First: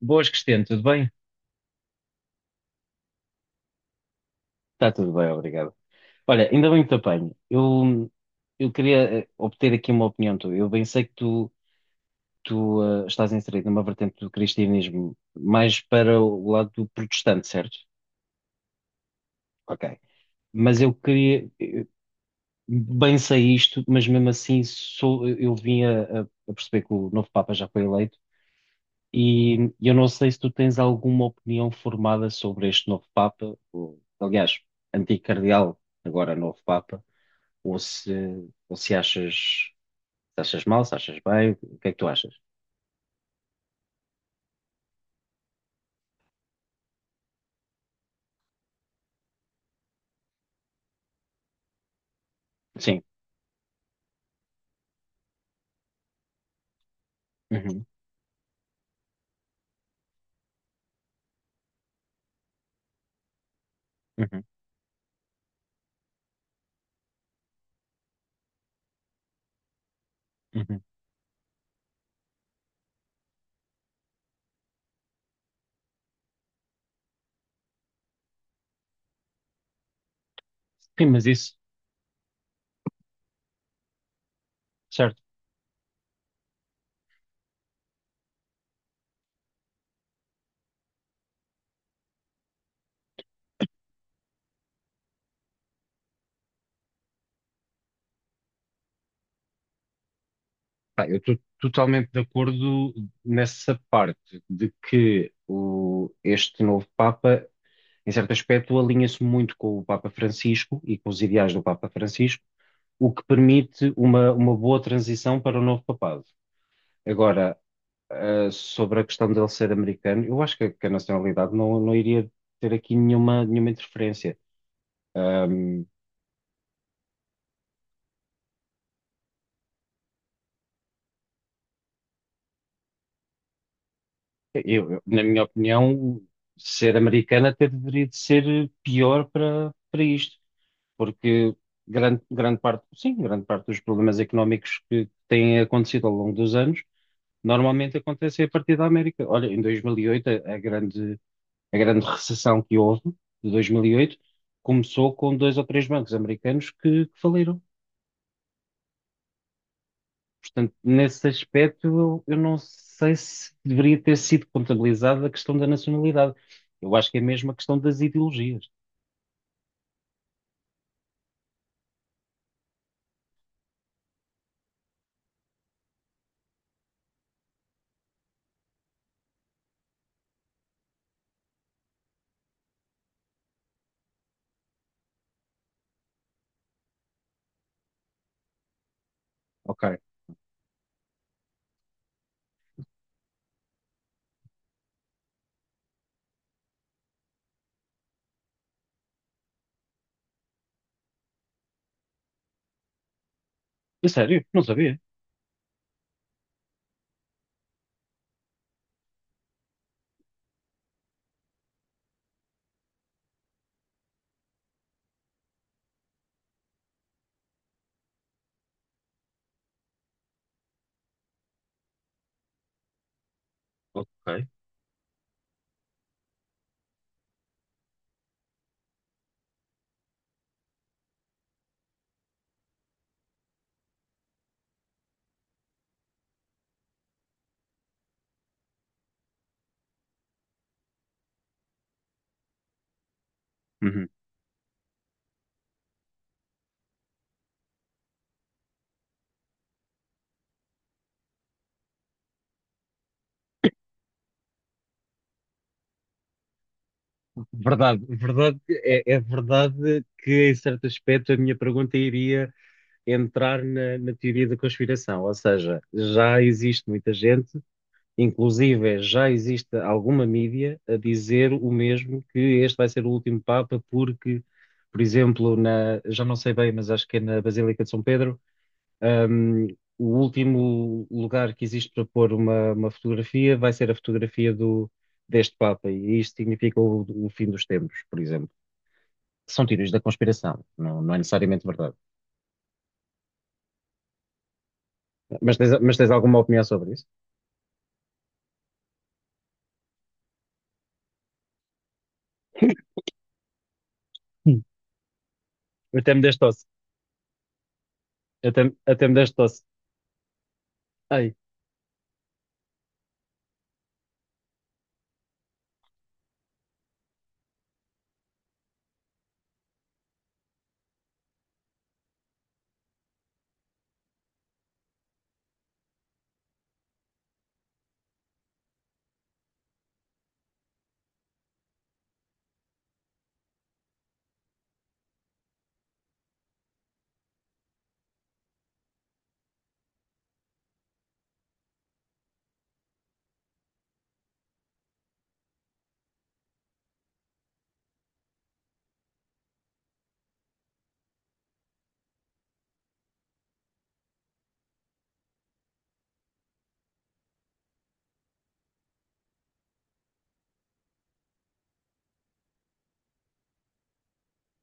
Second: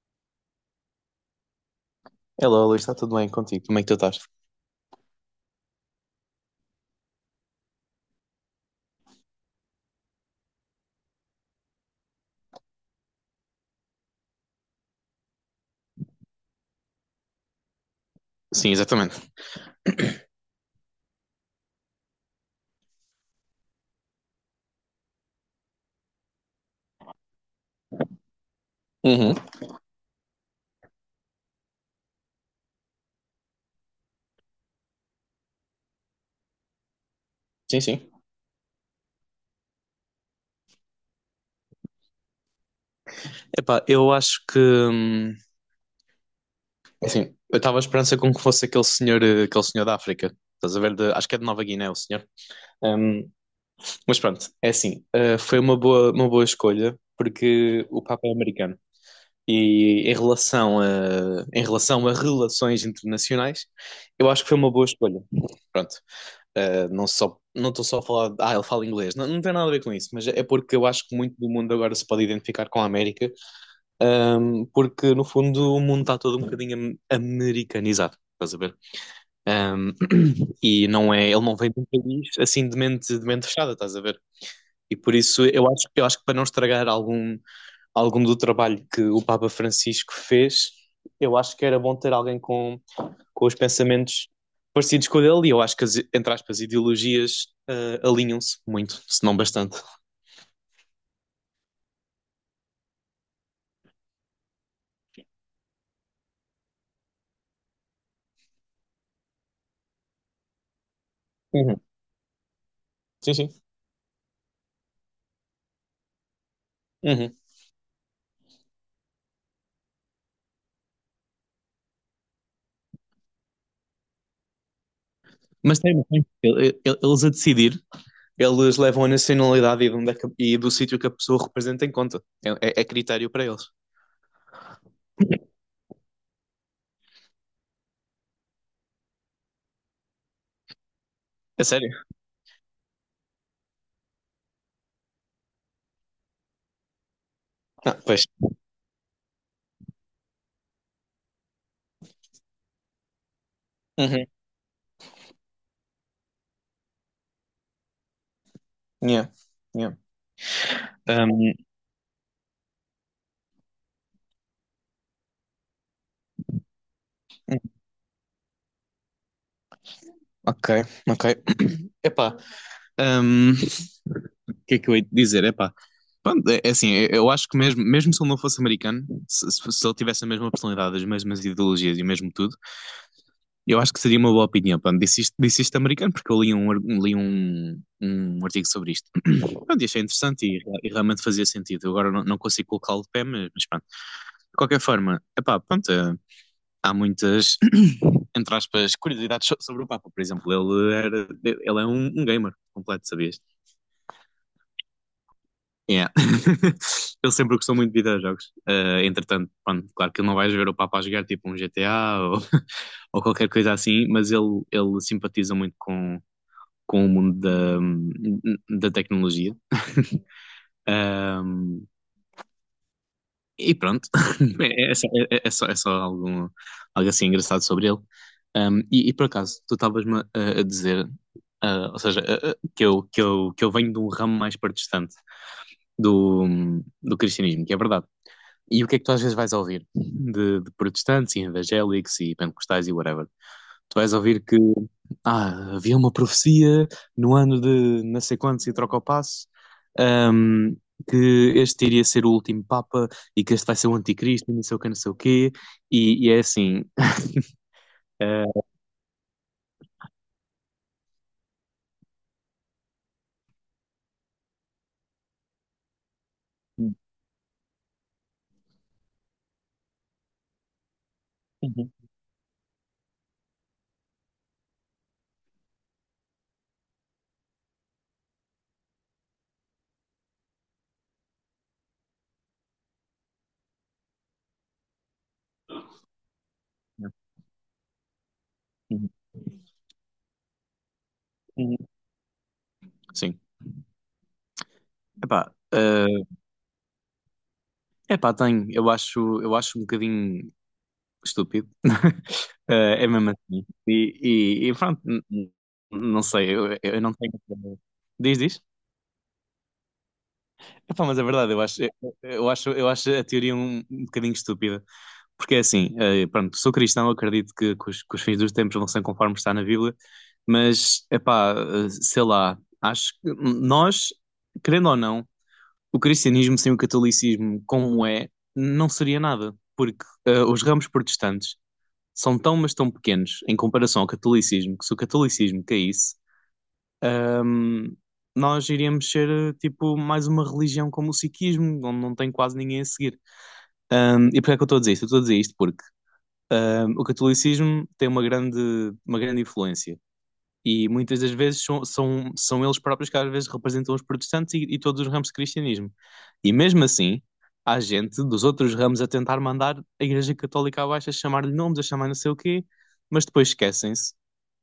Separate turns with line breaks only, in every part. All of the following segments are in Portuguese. Boas, Cristiano, tudo bem?
Hello, Luís, está tudo bem contigo? Como é que tu estás?
Está tudo bem, obrigado. Olha, ainda bem que te apanho. Eu queria obter aqui uma opinião tua. Eu bem sei que tu estás inserido numa vertente do cristianismo mais para o lado do protestante, certo?
Sim, exatamente.
Ok. Mas eu queria, bem sei isto, mas mesmo assim sou, eu vim a perceber que o novo Papa já foi eleito
Uhum.
e eu não sei se tu tens alguma opinião formada sobre este novo Papa, ou, aliás, antigo cardeal, agora novo Papa. Ou
Sim, sim.
se, ou se achas, se achas mal, se achas bem, o que é que tu achas?
Epá, eu acho que assim, eu estava à esperança com que fosse aquele senhor, aquele senhor da África. Estás a ver? De- acho que é de Nova Guiné, o senhor.
Sim.
Hum, mas pronto, é assim, foi uma boa escolha porque
Uhum,
o Papa é americano. E em relação a relações internacionais, eu acho
uhum,
que foi uma boa escolha. Pronto. Não só, não estou só a falar, de, ah, ele fala inglês, não, não tem nada a ver com isso, mas é porque
uhum.
eu acho que muito do mundo agora se pode identificar com a América, um, porque no fundo o mundo está todo um bocadinho americanizado, estás a ver? Um, e
Sim,
não é,
mas
ele
isso,
não vem de um país assim de mente fechada, estás a ver? E por
certo.
isso eu acho que para não estragar algum, algum do trabalho que o Papa Francisco fez, eu acho que era bom ter alguém com os pensamentos parecidos com o dele, e eu acho que as, entre aspas, ideologias ah, alinham-se muito, se não bastante.
Pá, eu estou totalmente de acordo nessa parte de que o, este novo Papa, em certo aspecto, alinha-se muito com o Papa Francisco e com os ideais do
Uhum.
Papa Francisco, o que
Sim, sim.
permite uma boa transição para o novo papado.
Uhum.
Agora, sobre a questão dele ser americano, eu acho que a nacionalidade não, não iria ter aqui nenhuma, nenhuma interferência.
Mas
Um,
tem, tem. Eles a decidir, eles levam a nacionalidade e, de onde é que- e do sítio que a pessoa representa em conta. É, é critério para eles.
eu, na minha opinião, ser americano até deveria de ser pior para, para isto, porque
É sério?
grande, grande parte, sim, grande parte dos problemas económicos que têm acontecido ao longo dos anos
Ah,
normalmente
pois.
acontecem a partir da América. Olha, em 2008, a grande recessão que houve, de 2008,
Uhum.
começou com dois ou três bancos americanos que faliram.
Yeah. Yeah.
Portanto, nesse
Um,
aspecto, eu não sei se deveria ter sido contabilizada a questão da nacionalidade. Eu acho que é mesmo a questão das ideologias.
ok, ok. Epá, um, que é que eu hei de dizer? Epá, pronto, é, é assim, eu acho que mesmo, mesmo se ele não fosse americano, se ele tivesse a mesma personalidade, as mesmas ideologias e o mesmo tudo, eu acho que seria uma boa opinião. Pronto, disse isto americano porque eu li um, li um, um artigo sobre isto. Pronto, e
Ok.
achei interessante e realmente fazia sentido. Eu agora não, não consigo colocá-lo de pé, mas pronto. De qualquer forma, epá, pronto, há muitas, entre aspas, curiosidades sobre o Papa. Por exemplo, ele, era, ele é um, um gamer completo, sabias?
É sério? Não sabia.
Yeah. Ele sempre gostou muito de videojogos. Eh, entretanto, pronto, claro que ele não vais ver o Papa a jogar tipo um GTA ou, ou qualquer coisa assim, mas ele simpatiza muito com o mundo da, da tecnologia. E pronto,
Ok.
é, é só, é só, é só algo, algo assim engraçado sobre ele. Um, e por acaso, tu estavas-me a dizer, ah, ou seja, que eu venho de um ramo mais partistante do, do cristianismo, que é verdade. E o que é que tu às vezes vais ouvir? De protestantes e evangélicos e pentecostais e whatever. Tu
Uhum.
vais ouvir que ah, havia uma profecia no ano de não sei quantos e troca o passo, ahm, que este iria ser o último Papa e que este vai ser o anticristo, e não sei o que, não sei o quê. E é assim,
Verdade,
uh,
verdade, é, é verdade que em certo aspecto a minha pergunta iria entrar na, na teoria da conspiração, ou seja, já existe muita gente. Inclusive, já existe alguma mídia a dizer o
uhum,
mesmo, que este vai ser o último Papa, porque, por exemplo, na, já não sei bem, mas acho que é na Basílica de São Pedro, hum, o último lugar que existe para pôr uma fotografia vai ser a fotografia do, deste Papa, e isto significa o fim dos tempos, por exemplo.
uhum,
São teorias da conspiração, não, não é necessariamente
uhum.
verdade.
Sim. Epá,
Mas tens alguma opinião sobre isso?
epá, tenho. Eu acho um bocadinho estúpido. Eh, é mesmo assim.
Hum.
E pronto,
Até me
não
deste
sei,
tosse.
eu não tenho. Diz,
Até,
diz.
até me deste tosse.
Epá, mas é
Ai.
verdade, eu acho a teoria um, um bocadinho estúpida. Porque é assim, pronto, sou cristão, acredito que os fins dos tempos vão ser conforme está na Bíblia, mas, epá, eh, sei lá, acho que nós, querendo ou não, o cristianismo sem o catolicismo, como é, não seria nada, porque os ramos protestantes são tão, mas tão pequenos em comparação ao catolicismo, que se o catolicismo caísse, hum, nós iríamos ser tipo mais uma religião como o sikhismo, onde não tem quase ninguém a seguir. E porquê é que eu estou a dizer isto? Eu estou a dizer isto porque o catolicismo tem uma grande influência. E muitas das vezes são, são, são eles próprios que às vezes representam os protestantes e todos os ramos de cristianismo. E mesmo assim, há gente dos outros ramos a tentar mandar a Igreja Católica abaixo, a chamar-lhe nomes, a chamar não sei o quê, mas depois esquecem-se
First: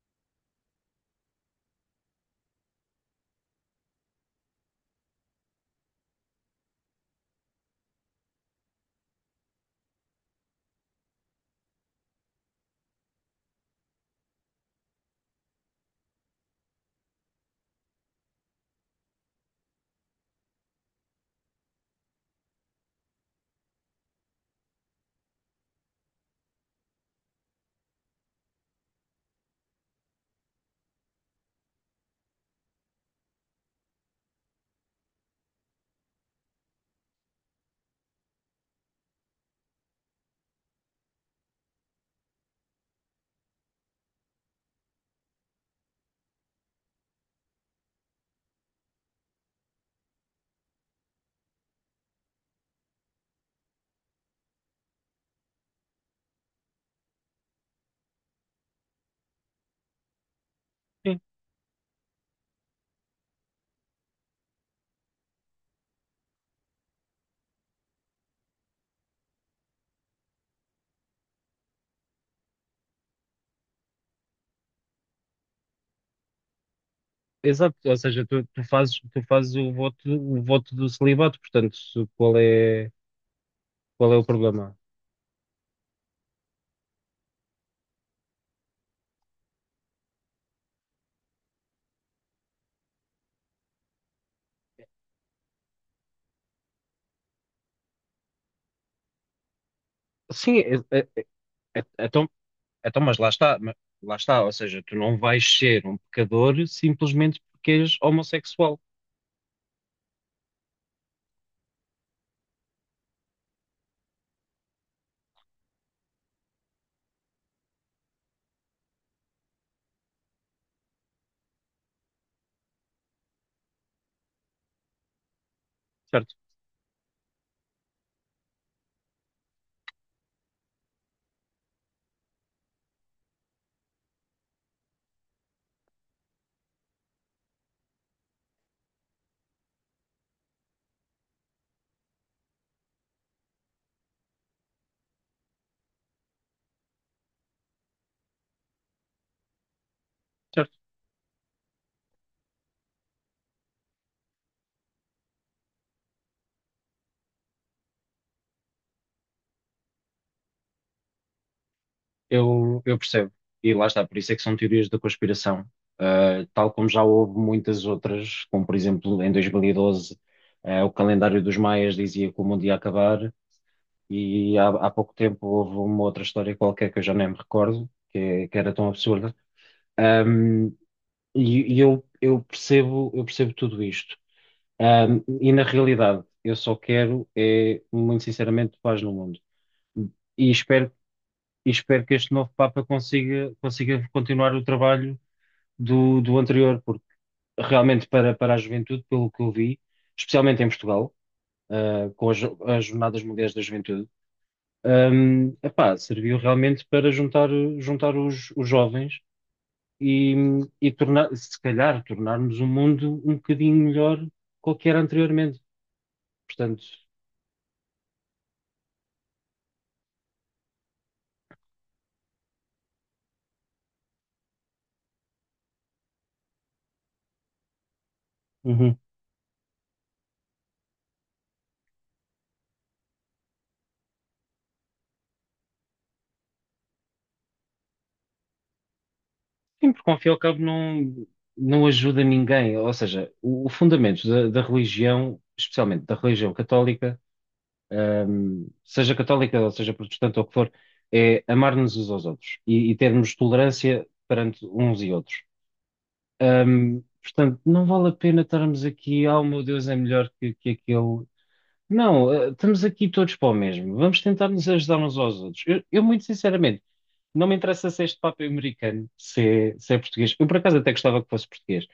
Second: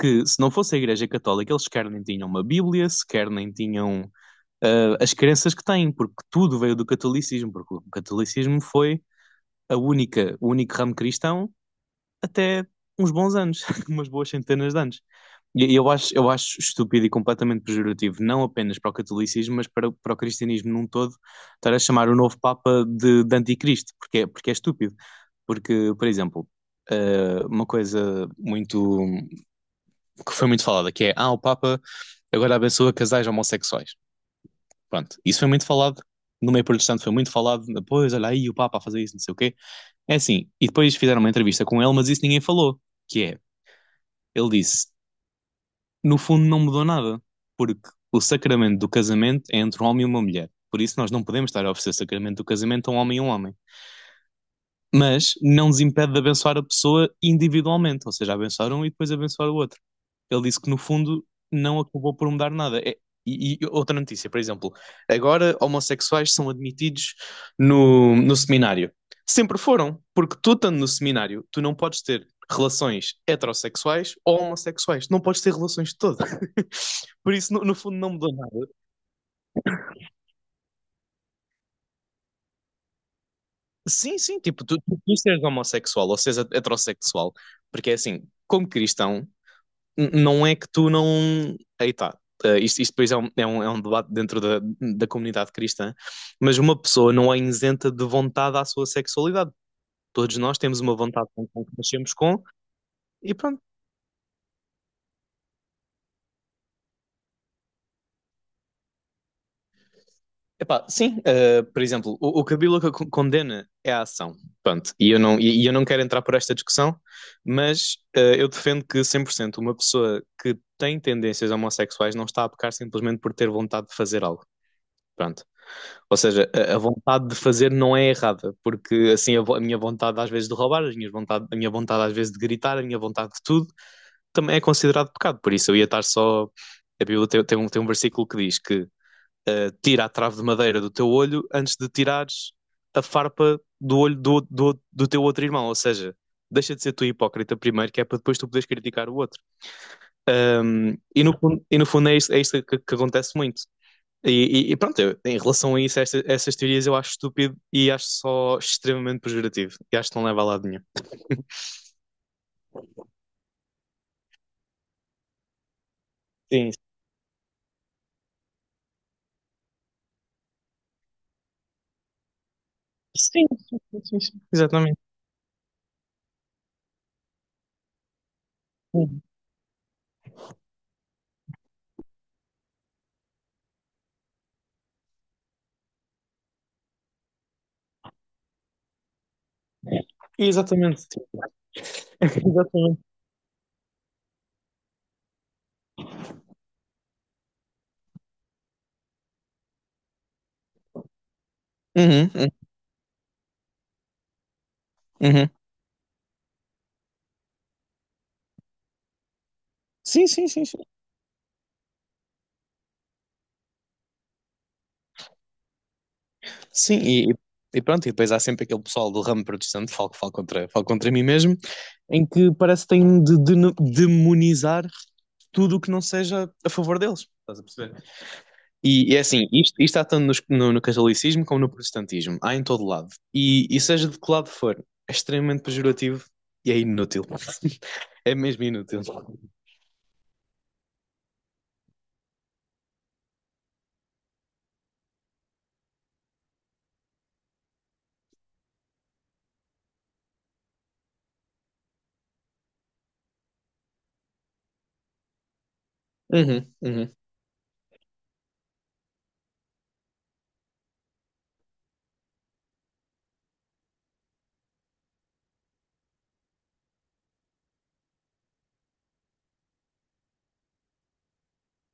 que se não fosse a Igreja Católica, eles sequer nem tinham uma Bíblia, sequer nem tinham ah, as crenças que têm, porque tudo veio do catolicismo, porque o catolicismo foi a única, o único ramo cristão até uns bons anos, umas boas centenas de anos. E eu acho estúpido e completamente pejorativo, não apenas para o catolicismo, mas para, para o cristianismo num todo, estar a chamar o novo Papa de anticristo, porque é estúpido. Porque, por exemplo, uma coisa muito que foi muito falada, que é, ah, o Papa agora abençoa casais homossexuais. Pronto, isso foi muito falado, no meio protestante foi muito falado, depois, olha aí o Papa a fazer isso, não sei o quê. É assim, e depois fizeram uma entrevista com ele, mas isso ninguém falou, que é, ele disse, no fundo, não mudou nada, porque o sacramento do casamento é entre um homem e uma mulher. Por isso, nós não podemos estar a oferecer o sacramento do casamento a um homem e um homem. Mas não nos impede de abençoar a pessoa individualmente, ou seja, abençoar um e depois abençoar o outro. Ele disse que no fundo não acabou por mudar nada. E, e outra notícia, por exemplo, agora homossexuais são admitidos no, no seminário. Sempre foram, porque tu estando no seminário, tu não podes ter relações heterossexuais ou homossexuais, não podes ter relações de todas. Por isso, no, no
Exato, ou
fundo, não
seja,
mudou
tu,
nada.
tu fazes o voto do celibato, portanto, se- qual é
Sim,
o
sim, tipo,
problema?
tu seres homossexual ou seres heterossexual, porque é assim, como cristão, não é que tu não. Aí tá. Eh, isto depois é um, é um debate dentro da, da comunidade cristã, mas uma pessoa não é isenta de vontade à sua sexualidade. Todos
Sim,
nós temos uma
é- é-
vontade com que
é-
nascemos
então,
com,
então,
e pronto.
mas lá está, ou seja, tu não vais ser um pecador simplesmente porque és homossexual,
Epá, sim, por exemplo, o que a Bíblia condena é a ação. Pronto, e eu não quero entrar por esta discussão, mas eu defendo que 100% uma pessoa que tem tendências homossexuais não está a pecar simplesmente por ter vontade de fazer algo. Pronto. Ou
certo?
seja, a vontade de fazer não é errada, porque assim a, a minha vontade às vezes de roubar, as minhas vontade, a minha vontade às vezes de gritar, a minha vontade de tudo, também é considerado pecado. Por isso eu ia estar só. A Bíblia tem, tem um versículo que diz que tira a trave de madeira do teu olho antes de tirares a farpa do olho do, do, do teu outro irmão. Ou seja, deixa de ser tu hipócrita primeiro, que é para depois tu poderes criticar o outro.
Certo.
E, e no fundo é isso, é isso que acontece muito. E, e pronto, em relação a isso, essas teorias eu acho estúpido e acho só extremamente pejorativo. E acho que não leva a lado nenhum.
Eu percebo. E lá está, por isso é que são teorias da conspiração. Ah, tal
Sim,
como já houve muitas outras, como por exemplo em 2012, ah, o calendário dos maias dizia que o mundo ia acabar.
sim, sim, sim, sim, sim.
E há, há
Exatamente.
pouco tempo houve uma outra história qualquer que eu já nem me recordo, que, é- que era tão
Sim.
absurda. Ahm, e eu percebo, eu percebo tudo isto. E na realidade, eu só quero, é, muito sinceramente, paz no mundo. E espero,
Exatamente, sim.
e espero que este novo Papa
Exatamente.
consiga, consiga continuar o trabalho do, do anterior, porque realmente para, para a juventude, pelo que eu vi, especialmente em Portugal, ah, com
Uhum,
as,
uhum.
as Jornadas Mundiais da Juventude.
Uhum.
Epá, serviu realmente para juntar, juntar os jovens
Sim,
e,
sim, sim, sim.
e tornar, se calhar tornarmos o mundo um bocadinho melhor do que era anteriormente. Portanto,
Sim, e, e pronto, e depois há sempre aquele pessoal do ramo protestante, falo, falo contra mim mesmo, em que parece que têm de, demonizar tudo o que não seja a favor deles. Estás a perceber?
uhum.
E, é assim, isto há tanto no, no catolicismo como no protestantismo, há em todo lado. E seja de que lado for, é extremamente pejorativo e é inútil. É mesmo inútil.
Sim, porque ao fim e ao cabo não, não ajuda ninguém. Ou seja, o fundamento da, da religião, especialmente da religião católica, seja católica ou seja protestante ou o que for, é amar-nos uns aos outros e termos tolerância perante uns e outros.
Uhum, uhum.
Portanto, não vale a pena estarmos aqui, oh meu Deus, é melhor que aquele. Não, estamos aqui todos para o mesmo. Vamos tentar nos ajudar uns aos outros. Eu, muito sinceramente, não me interessa se este Papa é americano, se é, se é português. Eu, por acaso, até gostava que fosse português.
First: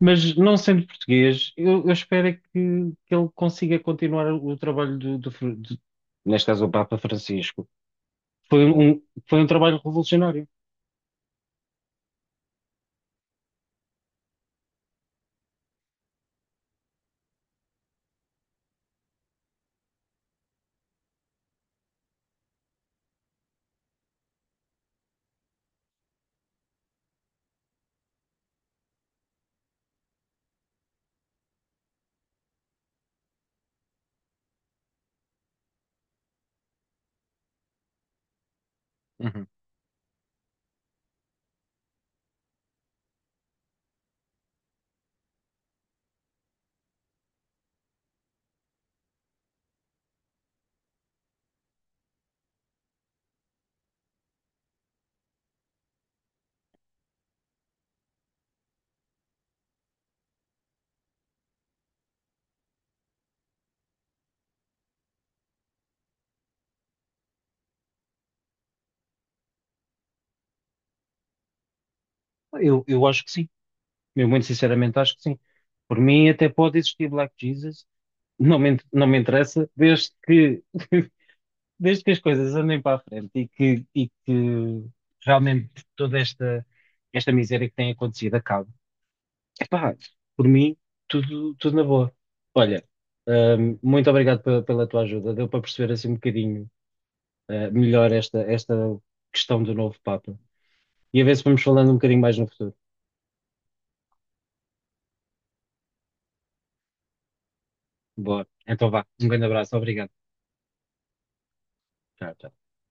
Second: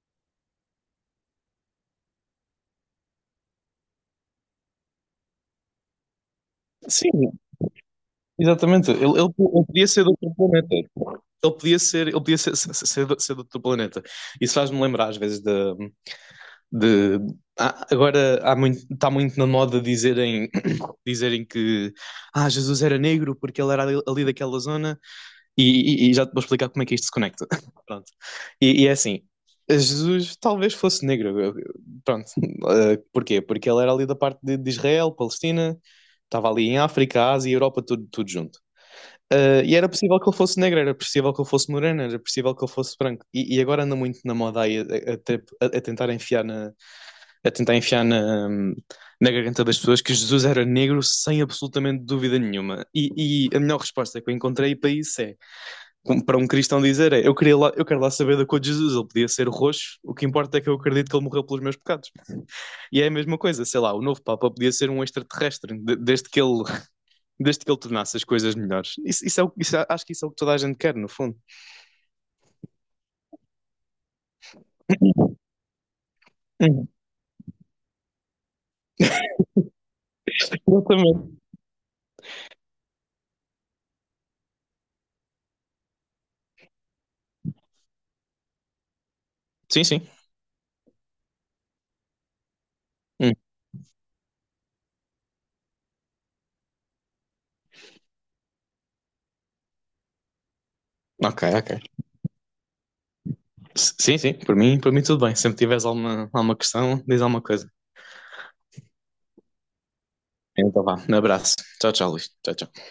Mas, não sendo português, eu espero é que ele consiga continuar o trabalho do, do Fr- do- neste caso, o Papa
Sim,
Francisco. Foi
exatamente,
um,
ele, ele,
foi um
ele
trabalho
podia ser de outro
revolucionário.
planeta. Ele podia ser, de ser de outro planeta. Isso faz-me lembrar às vezes de agora há muito, está muito na moda dizerem, dizerem que ah, Jesus era negro porque ele era ali, ali daquela zona e, e já te vou explicar como é que isto se conecta. Pronto. E é assim, Jesus talvez fosse negro. Pronto. Eh, porquê? Porque ele era ali da parte de Israel, Palestina, estava ali em África, Ásia e Europa, tudo, tudo junto.
Uhum.
Ah, e era possível que ele fosse negro, era possível que ele fosse moreno, era possível que ele fosse branco. E agora anda muito na moda aí a, a tentar enfiar na, a tentar enfiar na, na garganta das pessoas que Jesus era negro sem absolutamente dúvida nenhuma. E a melhor resposta que eu encontrei para isso é, como para um cristão dizer, é, eu queria lá, eu quero lá saber da cor de Jesus, ele podia ser roxo, o que importa é que eu acredito que ele morreu pelos meus pecados. E é a mesma coisa, sei lá, o novo Papa podia ser um extraterrestre, desde que ele tornasse as coisas melhores. Isso é o, acho que isso é o que toda a gente quer, no fundo.
Eu acho que sim. Eu muito sinceramente acho que sim. Por mim até pode
Hum,
existir Black Jesus, não me, in- não me interessa, desde que,
Exatamente.
desde que as coisas andem para a frente e que realmente toda esta, esta miséria que tem acontecido acabe.
Sim,
Epá,
sim.
por mim, tudo, tudo na boa. Olha,
Hum,
muito obrigado pe- pela, tua ajuda, deu para perceber assim um bocadinho, eh, melhor esta, esta questão do novo Papa. E a ver
ok,
se vamos
ok.
falando um bocadinho mais no futuro.
Sim, sim, por mim tudo bem. Sempre tiveres alguma, alguma questão, diz alguma coisa.
Boa, então vá, um grande abraço, obrigado.
Então vá, um abraço. Tchau, tchau, Luís.
Tchau,
Tchau,
tchau.
tchau.